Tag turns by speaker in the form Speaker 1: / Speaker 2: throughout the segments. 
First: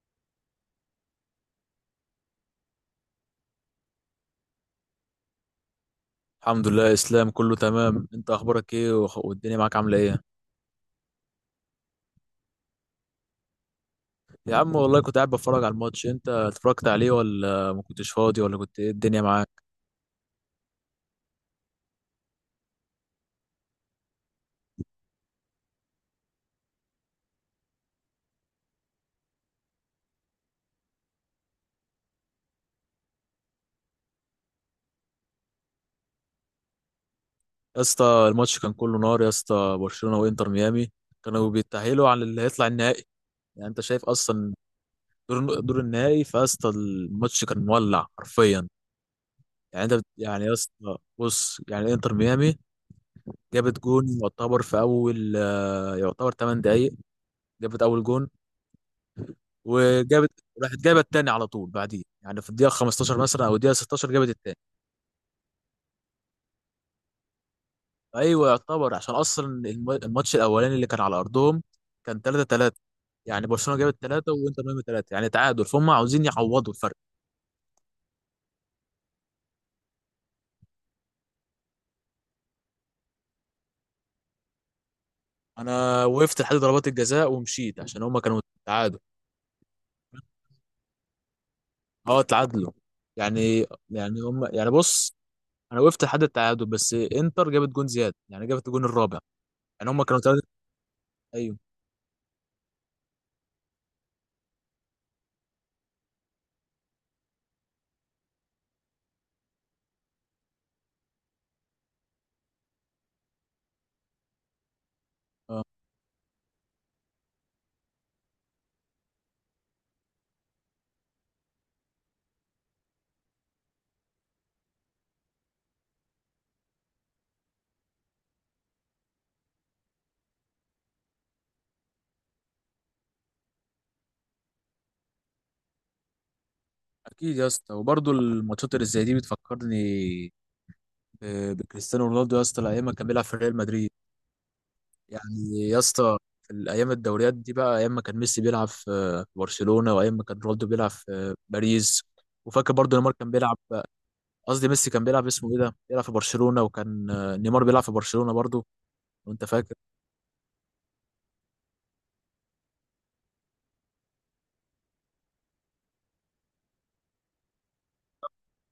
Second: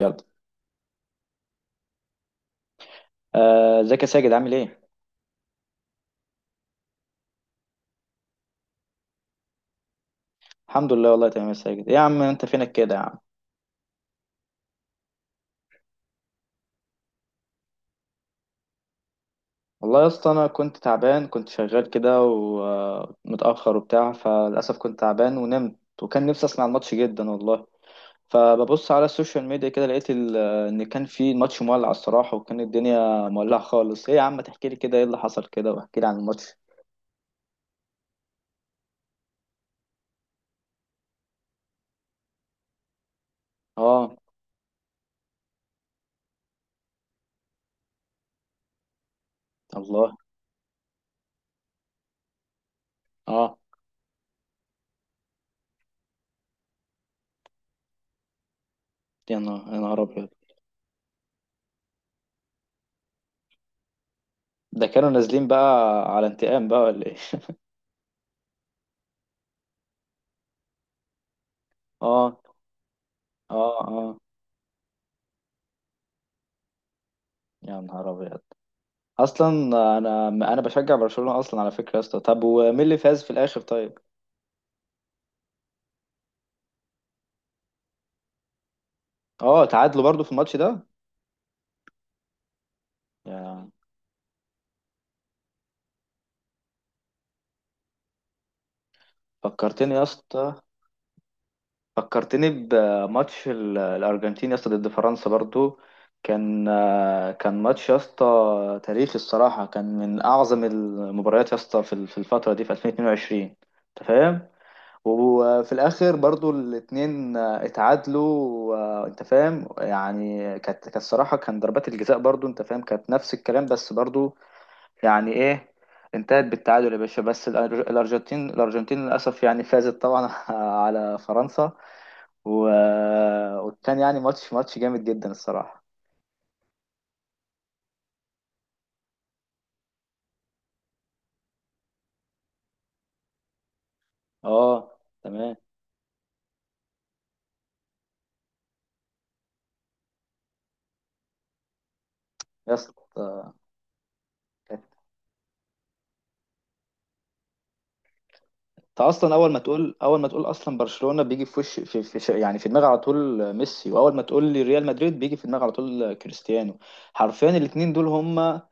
Speaker 1: يلا. ازيك يا ساجد، عامل ايه؟
Speaker 2: الحمد لله يا اسلام، كله تمام. انت اخبارك ايه، والدنيا معاك عامله ايه؟
Speaker 1: الحمد لله، والله تمام يا ساجد. ايه يا عم، انت فينك كده يا عم؟
Speaker 2: يا عم، والله كنت قاعد بتفرج على الماتش. انت اتفرجت عليه ولا ما كنتش فاضي، ولا كنت ايه الدنيا معاك؟
Speaker 1: والله يا اسطى انا كنت تعبان، كنت شغال كده ومتاخر وبتاع، فللاسف كنت تعبان ونمت. وكان نفسي اسمع الماتش جدا والله. فببص على السوشيال ميديا كده لقيت ان كان في ماتش مولع الصراحه، وكان الدنيا مولعه خالص. ايه يا عم، تحكي لي كده ايه اللي حصل كده، واحكي لي عن الماتش.
Speaker 2: يا اسطى الماتش كان كله نار. يا اسطى، برشلونه وانتر ميامي كانوا بيتاهلوا على اللي هيطلع النهائي، يعني انت شايف
Speaker 1: اه.
Speaker 2: اصلا. دور النهائي. فاسطى، الماتش كان مولع حرفيا. يعني انت
Speaker 1: الله.
Speaker 2: يعني يا اسطى، بص، يعني انتر ميامي
Speaker 1: اه.
Speaker 2: جابت جون يعتبر في اول، يعتبر 8 دقايق جابت اول جون.
Speaker 1: يا نهار، يا نهار ابيض.
Speaker 2: وجابت راحت جابت التاني على طول بعديه، يعني في الدقيقه 15 مثلا او الدقيقه 16 جابت التاني.
Speaker 1: ده كانوا نازلين بقى على انتقام بقى ولا ايه؟
Speaker 2: ايوه يعتبر، عشان اصلا الماتش الاولاني اللي كان على ارضهم كان
Speaker 1: اه
Speaker 2: 3-3. يعني
Speaker 1: اه.
Speaker 2: برشلونه جابت
Speaker 1: اه،
Speaker 2: 3 وانتر ميامي 3، يعني تعادل، فهم عاوزين يعوضوا الفرق.
Speaker 1: يا نهار ابيض اصلا. انا بشجع برشلونة اصلا على فكرة يا اسطى. طب ومين اللي فاز في الاخر طيب؟
Speaker 2: انا وقفت لحد ضربات الجزاء ومشيت، عشان هم كانوا تعادل.
Speaker 1: اه، تعادلوا برضو في الماتش ده؟
Speaker 2: اه، تعادلوا. يعني
Speaker 1: يا،
Speaker 2: يعني هم، يعني، بص، انا وقفت لحد التعادل، بس انتر جابت جون زياده، يعني جابت الجون الرابع. يعني
Speaker 1: فكرتني يا
Speaker 2: هم كانوا 3،
Speaker 1: اسطى،
Speaker 2: ايوه.
Speaker 1: فكرتني بماتش الارجنتين يا اسطى ضد فرنسا برضو. كان، كان ماتش يا اسطى تاريخي الصراحة، كان من اعظم المباريات يا اسطى في الفترة دي، في 2022. انت فاهم. وفي الاخر برضو الاتنين اتعادلوا. انت فاهم، يعني كانت الصراحه كان ضربات الجزاء برضو، انت فاهم، كانت نفس الكلام بس برضو. يعني ايه، انتهت بالتعادل يا باشا. بس الارجنتين للاسف يعني فازت طبعا على فرنسا. و... وكان يعني ماتش جامد جدا الصراحه.
Speaker 2: اكيد يا اسطى. وبرضه الماتشات اللي زي دي بتفكرني بكريستيانو رونالدو، يا اسطى الايام ما كان بيلعب في ريال مدريد.
Speaker 1: اه تمام.
Speaker 2: يعني يا اسطى، في الايام الدوريات دي بقى، ايام ما كان ميسي بيلعب في برشلونه، وايام ما كان رونالدو بيلعب في باريس. وفاكر
Speaker 1: يا
Speaker 2: برضو
Speaker 1: اسطى
Speaker 2: نيمار كان بيلعب، قصدي ميسي كان بيلعب، اسمه ايه ده، بيلعب في برشلونه. وكان نيمار بيلعب في برشلونه برضو.
Speaker 1: انت اصلا
Speaker 2: وانت
Speaker 1: اول ما
Speaker 2: فاكر.
Speaker 1: تقول اول ما تقول اصلا برشلونة، بيجي في وش يعني في دماغي على طول ميسي، واول ما تقول لي ريال مدريد بيجي في دماغي على طول كريستيانو. حرفيا الاتنين دول هم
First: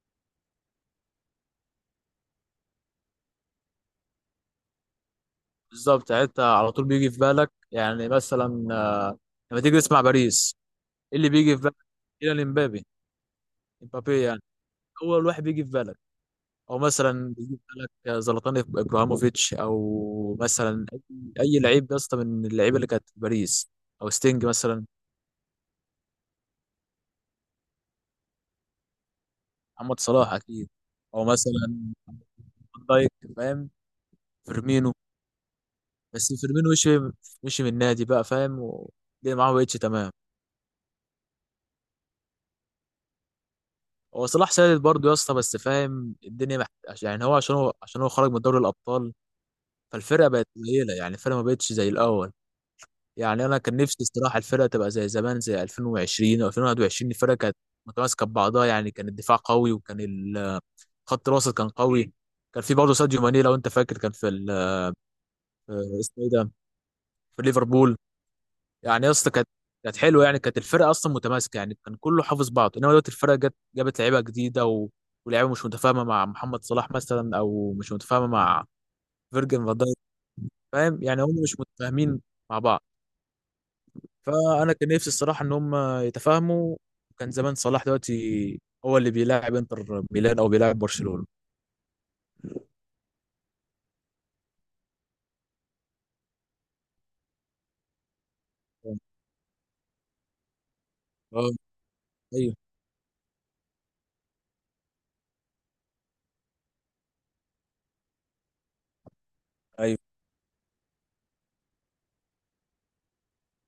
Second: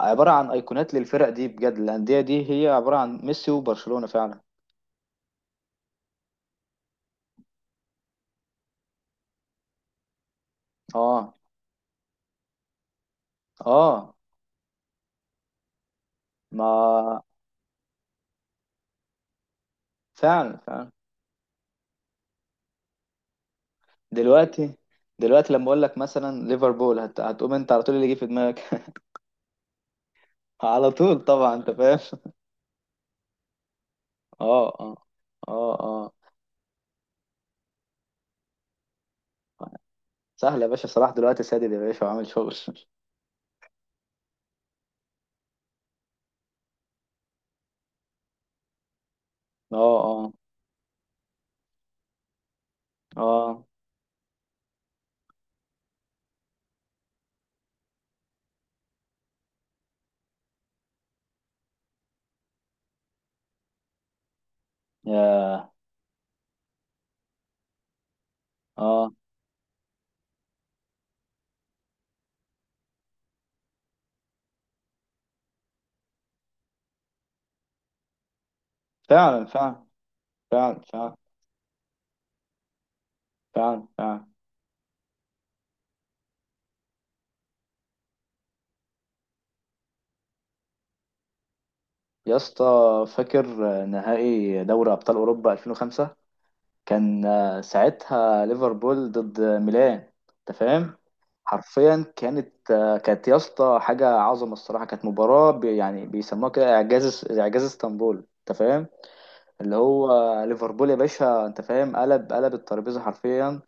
Speaker 1: عبارة عن ايقونات للفرق دي بجد، الاندية دي هي عبارة عن ميسي وبرشلونة فعلا.
Speaker 2: بالظبط، يعني انت على طول بيجي في بالك يعني مثلا، لما تيجي تسمع باريس، ايه اللي
Speaker 1: اه
Speaker 2: بيجي في بالك؟ إلى امبابي.
Speaker 1: اه.
Speaker 2: امبابي، يعني اول واحد بيجي في بالك. او
Speaker 1: ما،
Speaker 2: مثلا يجيب لك زلاتان ابراهيموفيتش، او
Speaker 1: فعلا
Speaker 2: مثلا
Speaker 1: فعلا.
Speaker 2: أي لعيب يا اسطى من اللعيبه اللي كانت في باريس، او ستينج
Speaker 1: دلوقتي
Speaker 2: مثلا.
Speaker 1: دلوقتي لما اقول لك مثلا ليفربول، هتقوم انت على طول، اللي يجي في دماغك
Speaker 2: محمد صلاح اكيد.
Speaker 1: على طول
Speaker 2: او
Speaker 1: طبعا، انت
Speaker 2: مثلا
Speaker 1: فاهم
Speaker 2: فان دايك، فاهم،
Speaker 1: اه
Speaker 2: فيرمينو.
Speaker 1: اه. اه اه.
Speaker 2: بس فيرمينو مشي من النادي بقى، فاهم، والدنيا معاه بقتش تمام.
Speaker 1: سهل يا باشا، صلاح دلوقتي سادد يا باشا وعامل شغل
Speaker 2: هو صلاح سادد برضه يا اسطى، بس فاهم الدنيا يعني هو، عشان هو خرج من دوري الابطال.
Speaker 1: اه
Speaker 2: فالفرقه
Speaker 1: اه.
Speaker 2: بقت قليله، يعني الفرقه ما بقتش زي الاول. يعني انا
Speaker 1: اه
Speaker 2: كان نفسي الصراحه الفرقه تبقى زي زمان، زي 2020 او 2021. الفرقه كانت متماسكه ببعضها، يعني كان الدفاع قوي، وكان خط الوسط كان قوي. كان في برضه ساديو ماني لو انت فاكر. كان في
Speaker 1: يا.
Speaker 2: اسمه ايه ده، في ليفربول. يعني يا
Speaker 1: اه.
Speaker 2: اسطى كانت حلوه، يعني كانت الفرقه اصلا متماسكه، يعني كان كله حافظ بعضه. انما دلوقتي الفرقه جت جابت لعيبه جديده، ولعيبه مش متفاهمه مع محمد صلاح مثلا، او مش متفاهمه مع
Speaker 1: فعلا
Speaker 2: فيرجن فان
Speaker 1: فعلا
Speaker 2: دايك.
Speaker 1: فعلا.
Speaker 2: فاهم؟
Speaker 1: فعلا
Speaker 2: يعني هم مش متفاهمين مع بعض.
Speaker 1: فعلا فعلا.
Speaker 2: فانا كان نفسي الصراحه ان هم يتفاهموا. كان زمان صلاح دلوقتي هو اللي بيلاعب انتر ميلان او بيلاعب برشلونه.
Speaker 1: يا اسطى فاكر نهائي دوري ابطال اوروبا 2005؟ كان ساعتها ليفربول ضد ميلان. انت فاهم.
Speaker 2: اه،
Speaker 1: حرفيا
Speaker 2: ايوه،
Speaker 1: كانت، كانت يا اسطى حاجه عظمه الصراحه، كانت مباراه بي يعني بيسموها كده اعجاز، اعجاز اسطنبول. انت فاهم. اللي
Speaker 2: ايوه،
Speaker 1: هو ليفربول يا باشا، انت فاهم، قلب، قلب الترابيزه حرفيا.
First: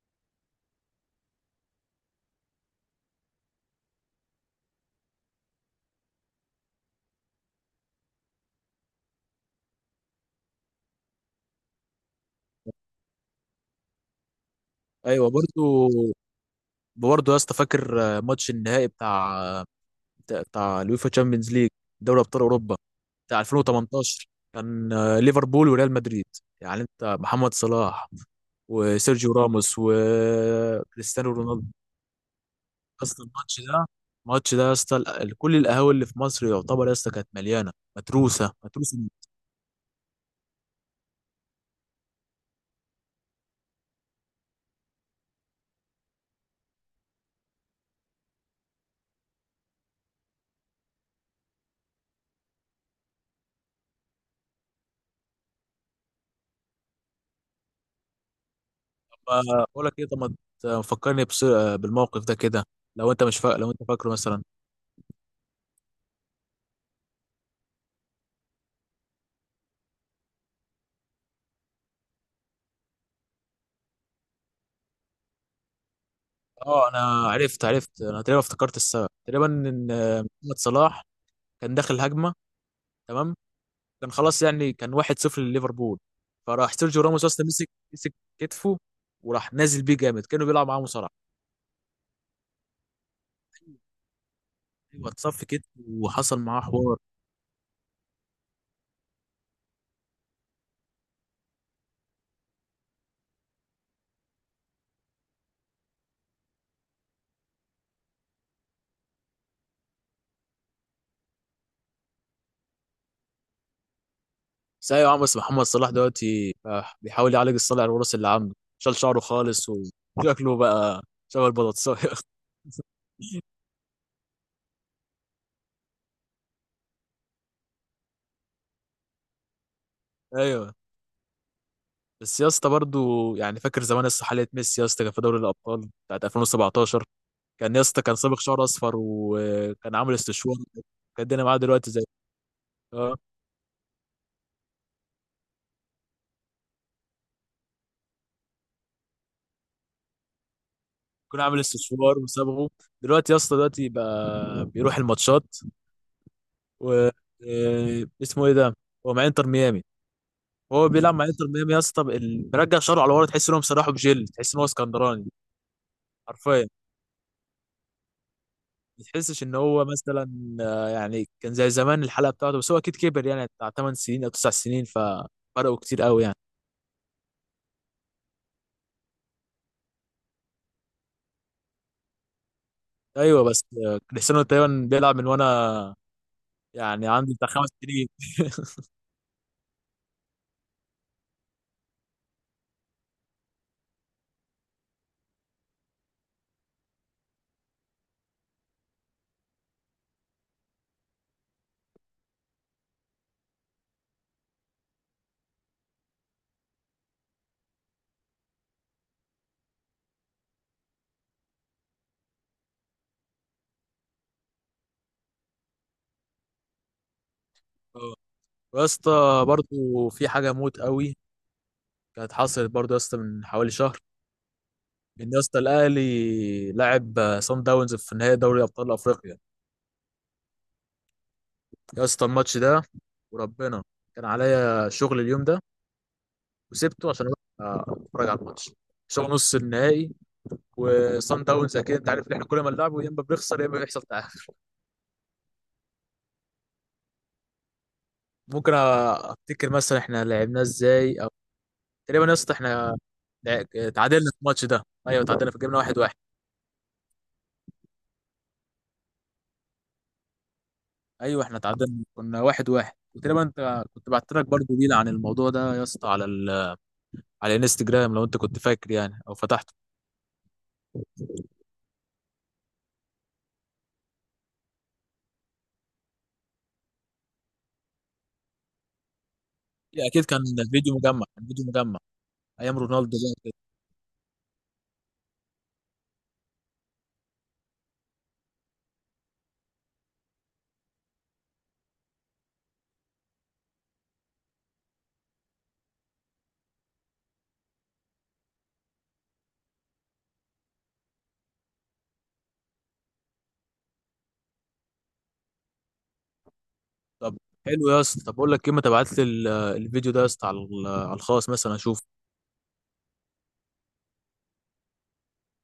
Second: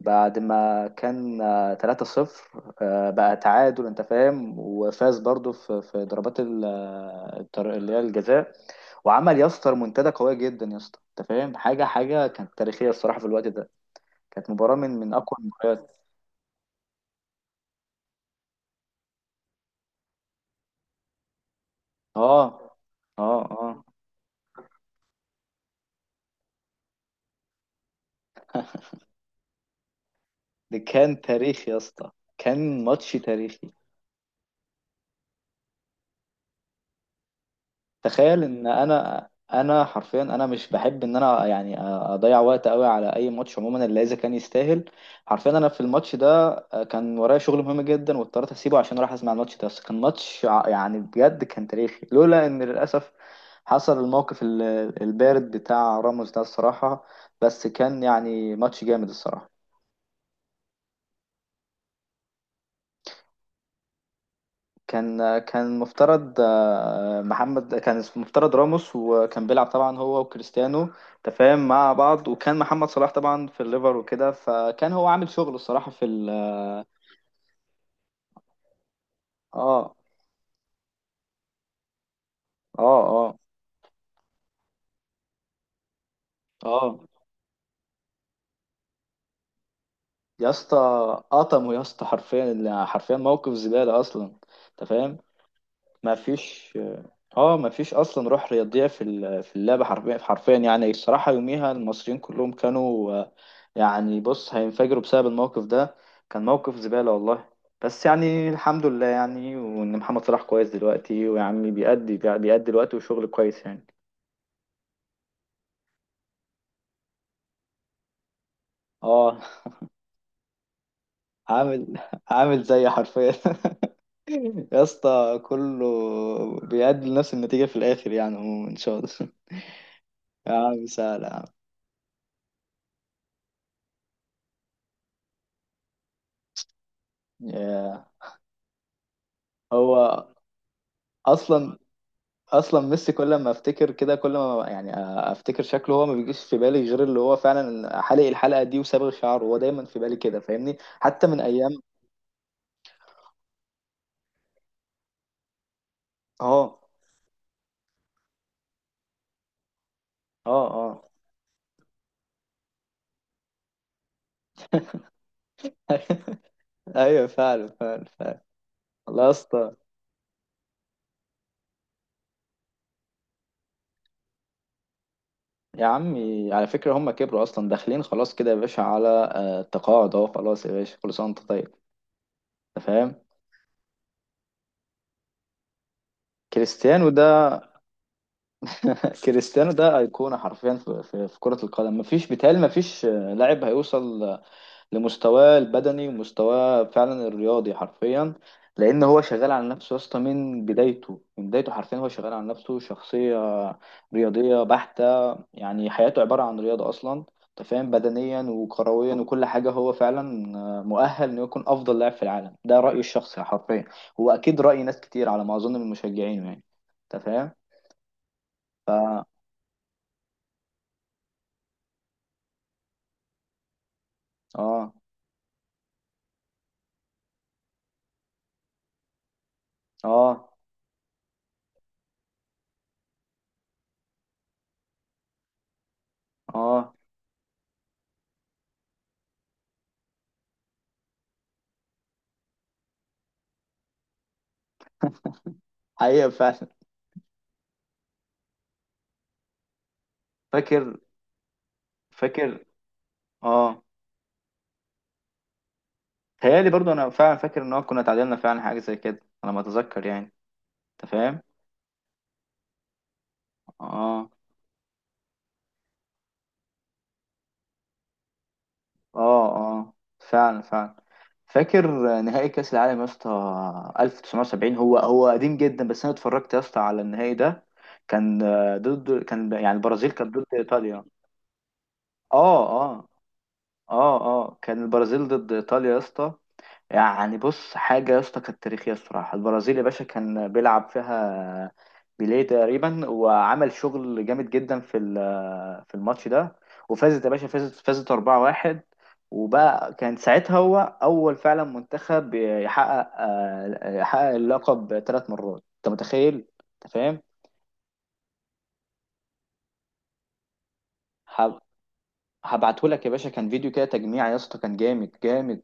Speaker 1: بعد ما كان 3-0، بقى تعادل، انت فاهم، وفاز برضو في ضربات اللي هي الجزاء. وعمل يا اسطى منتدى قويه جدا يا اسطى، انت فاهم، حاجه، حاجه كانت تاريخيه الصراحه في الوقت ده، كانت مباراه من
Speaker 2: ايوه،
Speaker 1: اقوى
Speaker 2: برضو،
Speaker 1: المباريات.
Speaker 2: برضو يا اسطى، فاكر ماتش النهائي بتاع اليوفا تشامبيونز ليج، دوري ابطال
Speaker 1: اه
Speaker 2: اوروبا،
Speaker 1: اه
Speaker 2: بتاع
Speaker 1: اه.
Speaker 2: 2018. كان ليفربول وريال مدريد. يعني انت، محمد صلاح وسيرجيو راموس
Speaker 1: دي كان
Speaker 2: وكريستيانو رونالدو.
Speaker 1: تاريخ يا اسطى، كان ماتش
Speaker 2: اسطى الماتش
Speaker 1: تاريخي.
Speaker 2: ده الماتش ده يا اسطى، كل القهاوي اللي في مصر يعتبر يا اسطى كانت مليانه،
Speaker 1: تخيل
Speaker 2: متروسه
Speaker 1: ان
Speaker 2: متروسه.
Speaker 1: انا حرفيا، انا مش بحب ان انا يعني اضيع وقت قوي على اي ماتش عموما الا اذا كان يستاهل. حرفيا انا في الماتش ده، كان ورايا شغل مهم جدا واضطريت اسيبه عشان اروح اسمع الماتش ده، بس كان ماتش يعني بجد كان تاريخي، لولا ان للاسف حصل الموقف البارد بتاع راموس ده الصراحة. بس كان يعني ماتش جامد
Speaker 2: طب،
Speaker 1: الصراحة.
Speaker 2: بقول لك ايه؟ طب ما فكرني بالموقف ده كده. لو انت مش فا... لو انت فاكره مثلا.
Speaker 1: كان، كان مفترض، محمد، كان اسمه مفترض راموس، وكان بيلعب طبعا هو وكريستيانو تفاهم مع بعض، وكان محمد صلاح طبعا في الليفر وكده، فكان هو عامل شغل الصراحة في ال.
Speaker 2: اه، انا عرفت. انا تقريبا افتكرت السبب تقريبا. ان
Speaker 1: اه
Speaker 2: محمد صلاح كان داخل هجمه.
Speaker 1: اه
Speaker 2: تمام.
Speaker 1: اه
Speaker 2: كان خلاص، يعني كان 1-0 لليفربول. فراح
Speaker 1: اه.
Speaker 2: سيرجيو راموس اصلا مسك كتفه، وراح نازل بيه جامد كانه
Speaker 1: يا
Speaker 2: بيلعب
Speaker 1: اسطى
Speaker 2: معاه مصارعه.
Speaker 1: قطمه يا اسطى، حرفيا حرفيا موقف زبالة اصلا. انت
Speaker 2: ايوه،
Speaker 1: فاهم.
Speaker 2: اتصف كتفه
Speaker 1: ما
Speaker 2: وحصل معاه
Speaker 1: فيش.
Speaker 2: حوار.
Speaker 1: اه مفيش اصلا روح رياضيه في في اللعبه، حرفيا حرفيا يعني. الصراحه يوميها المصريين كلهم كانوا يعني بص هينفجروا بسبب الموقف ده. كان موقف زباله والله. بس يعني الحمد لله يعني، وان محمد صلاح كويس دلوقتي، ويعني بيأدي الوقت وشغل كويس يعني.
Speaker 2: بس ايوه يا عم. بس محمد صلاح دلوقتي بيحاول يعالج الصلع الوراثي اللي عنده، شال شعره
Speaker 1: اه.
Speaker 2: خالص وشكله بقى شبه
Speaker 1: عامل
Speaker 2: البطاطساية
Speaker 1: عامل زي، حرفيا يا اسطى كله بيأدي لنفس النتيجه في الاخر يعني عموما ان شاء الله. يا
Speaker 2: ايوه
Speaker 1: عم سهل يا عم.
Speaker 2: بس يا اسطى برضه، يعني فاكر زمان يا اسطى حالة ميسي؟ يا اسطى كان في دوري الابطال بتاعت 2017. كان يا اسطى
Speaker 1: ياه.
Speaker 2: كان صابغ شعر اصفر وكان عامل
Speaker 1: هو
Speaker 2: استشوار. كان الدنيا معاه
Speaker 1: اصلا،
Speaker 2: دلوقتي زي...
Speaker 1: اصلا ميسي
Speaker 2: اه،
Speaker 1: كل ما افتكر كده، كل ما يعني افتكر شكله هو، ما بيجيش في بالي غير اللي هو فعلا حالق الحلقه دي وصابغ شعره، هو دايما في بالي كده فاهمني، حتى
Speaker 2: كان
Speaker 1: من
Speaker 2: عامل
Speaker 1: ايام.
Speaker 2: استشوار وصابغه. دلوقتي يا اسطى، دلوقتي بقى بيروح الماتشات
Speaker 1: اه
Speaker 2: و اسمه ايه ده، هو مع انتر ميامي.
Speaker 1: اه
Speaker 2: وهو
Speaker 1: اه.
Speaker 2: بيلعب مع انتر ميامي يا اسطى، مرجع شعره على ورا، تحس ان هو مسرحه بجل، تحس ان هو اسكندراني حرفيا.
Speaker 1: ايوه فعلا فعلا فعلا.
Speaker 2: ما
Speaker 1: والله يا
Speaker 2: تحسش ان
Speaker 1: اسطى.
Speaker 2: هو مثلا يعني كان زي زمان الحلقه بتاعته، بس هو اكيد كبر. يعني بتاع 8 سنين او 9 سنين، ففرقوا
Speaker 1: يا
Speaker 2: كتير قوي يعني.
Speaker 1: عمي على فكره هم كبروا اصلا، داخلين خلاص كده يا باشا على التقاعد اهو، خلاص يا باشا، كل سنه وانت طيب. انت فاهم.
Speaker 2: ايوه. بس كريستيانو تقريبا بيلعب من وانا
Speaker 1: كريستيانو
Speaker 2: يعني عندي بتاع
Speaker 1: ده،
Speaker 2: خمس سنين
Speaker 1: كريستيانو ده ايقونه حرفيا في, في, في كره القدم. مفيش، بيتهيألي مفيش لاعب هيوصل لمستواه البدني ومستواه فعلا الرياضي حرفيا. لان هو شغال على نفسه يا اسطى من بدايته، حرفيا هو شغال على نفسه، شخصيه رياضيه بحته، يعني حياته عباره عن رياضه اصلا. انت فاهم، بدنيا وكرويا وكل حاجه، هو فعلا مؤهل انه يكون افضل لاعب في العالم. ده رايي الشخصي حرفيا، هو اكيد راي ناس كتير على ما اظن من مشجعينه يعني. انت فاهم.
Speaker 2: آه. ويا اسطى برضه في حاجه موت قوي، كانت حصلت برضه يا اسطى من حوالي شهر.
Speaker 1: اه
Speaker 2: ان يا اسطى الاهلي لعب صن داونز في نهائي دوري ابطال افريقيا.
Speaker 1: اه
Speaker 2: يا اسطى الماتش ده، وربنا كان عليا شغل اليوم ده،
Speaker 1: اه.
Speaker 2: وسبته عشان اروح اتفرج على الماتش، شغل نص النهائي. وصن داونز اكيد انت عارف ان احنا كل ما نلعبه يا اما بنخسر يا اما بيحصل تعادل.
Speaker 1: حقيقه فعلا.
Speaker 2: ممكن افتكر مثلا احنا لعبناه
Speaker 1: فاكر،
Speaker 2: ازاي. او تقريبا يا اسطى
Speaker 1: فاكر.
Speaker 2: احنا
Speaker 1: اه.
Speaker 2: لع- تعادلنا في الماتش ده. ايوه، تعادلنا، في، جبنا واحد واحد.
Speaker 1: تهيألي برضو انا فعلا فاكر ان هو كنا اتعادلنا فعلا حاجه زي كده على ما اتذكر يعني. انت فاهم.
Speaker 2: ايوه احنا تعادلنا كنا واحد واحد. وتقريبا انت كنت
Speaker 1: اه
Speaker 2: بعت لك برضه ريل عن الموضوع ده يا اسطى على الانستجرام، لو انت كنت فاكر يعني، او
Speaker 1: اه
Speaker 2: فتحته.
Speaker 1: اه. فعلا فعلا. فاكر نهائي كاس العالم يا اسطى 1970. هو، هو قديم جدا بس انا اتفرجت يا اسطى على النهائي ده. كان، ضد، كان يعني البرازيل
Speaker 2: اكيد.
Speaker 1: كانت
Speaker 2: كان
Speaker 1: ضد
Speaker 2: فيديو
Speaker 1: ايطاليا.
Speaker 2: مجمع كان فيديو مجمع
Speaker 1: اه
Speaker 2: ايام
Speaker 1: اه.
Speaker 2: رونالدو.
Speaker 1: اه اه. كان البرازيل ضد ايطاليا يا اسطى. يعني بص حاجة يا اسطى كانت تاريخية الصراحة. البرازيل يا باشا كان بيلعب فيها بيليه تقريبا، وعمل شغل جامد جدا في في الماتش ده. وفازت يا باشا، فازت 4-1. وبقى كان ساعتها هو أول فعلا منتخب يحقق، يحقق اللقب 3 مرات. أنت متخيل؟ أنت فاهم؟
Speaker 2: طب حلو يا اسطى. طب اقول لك ايه، ما تبعت لي الفيديو ده يا اسطى على الخاص
Speaker 1: هب-
Speaker 2: مثلا اشوف.
Speaker 1: هبعتهولك يا باشا، كان فيديو كده تجميع يا اسطى، كان جامد، جامد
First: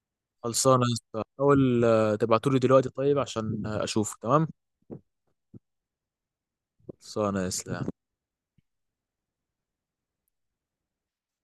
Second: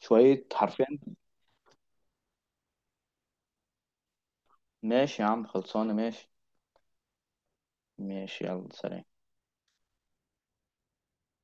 Speaker 1: شوية
Speaker 2: خلصانه
Speaker 1: حرفيا.
Speaker 2: يا اسطى، حاول تبعته لي دلوقتي طيب، عشان اشوفه. تمام،
Speaker 1: ماشي يا عم، خلصانة ماشي.
Speaker 2: خلصانه يا اسطى.
Speaker 1: ماشي، يلا سلام.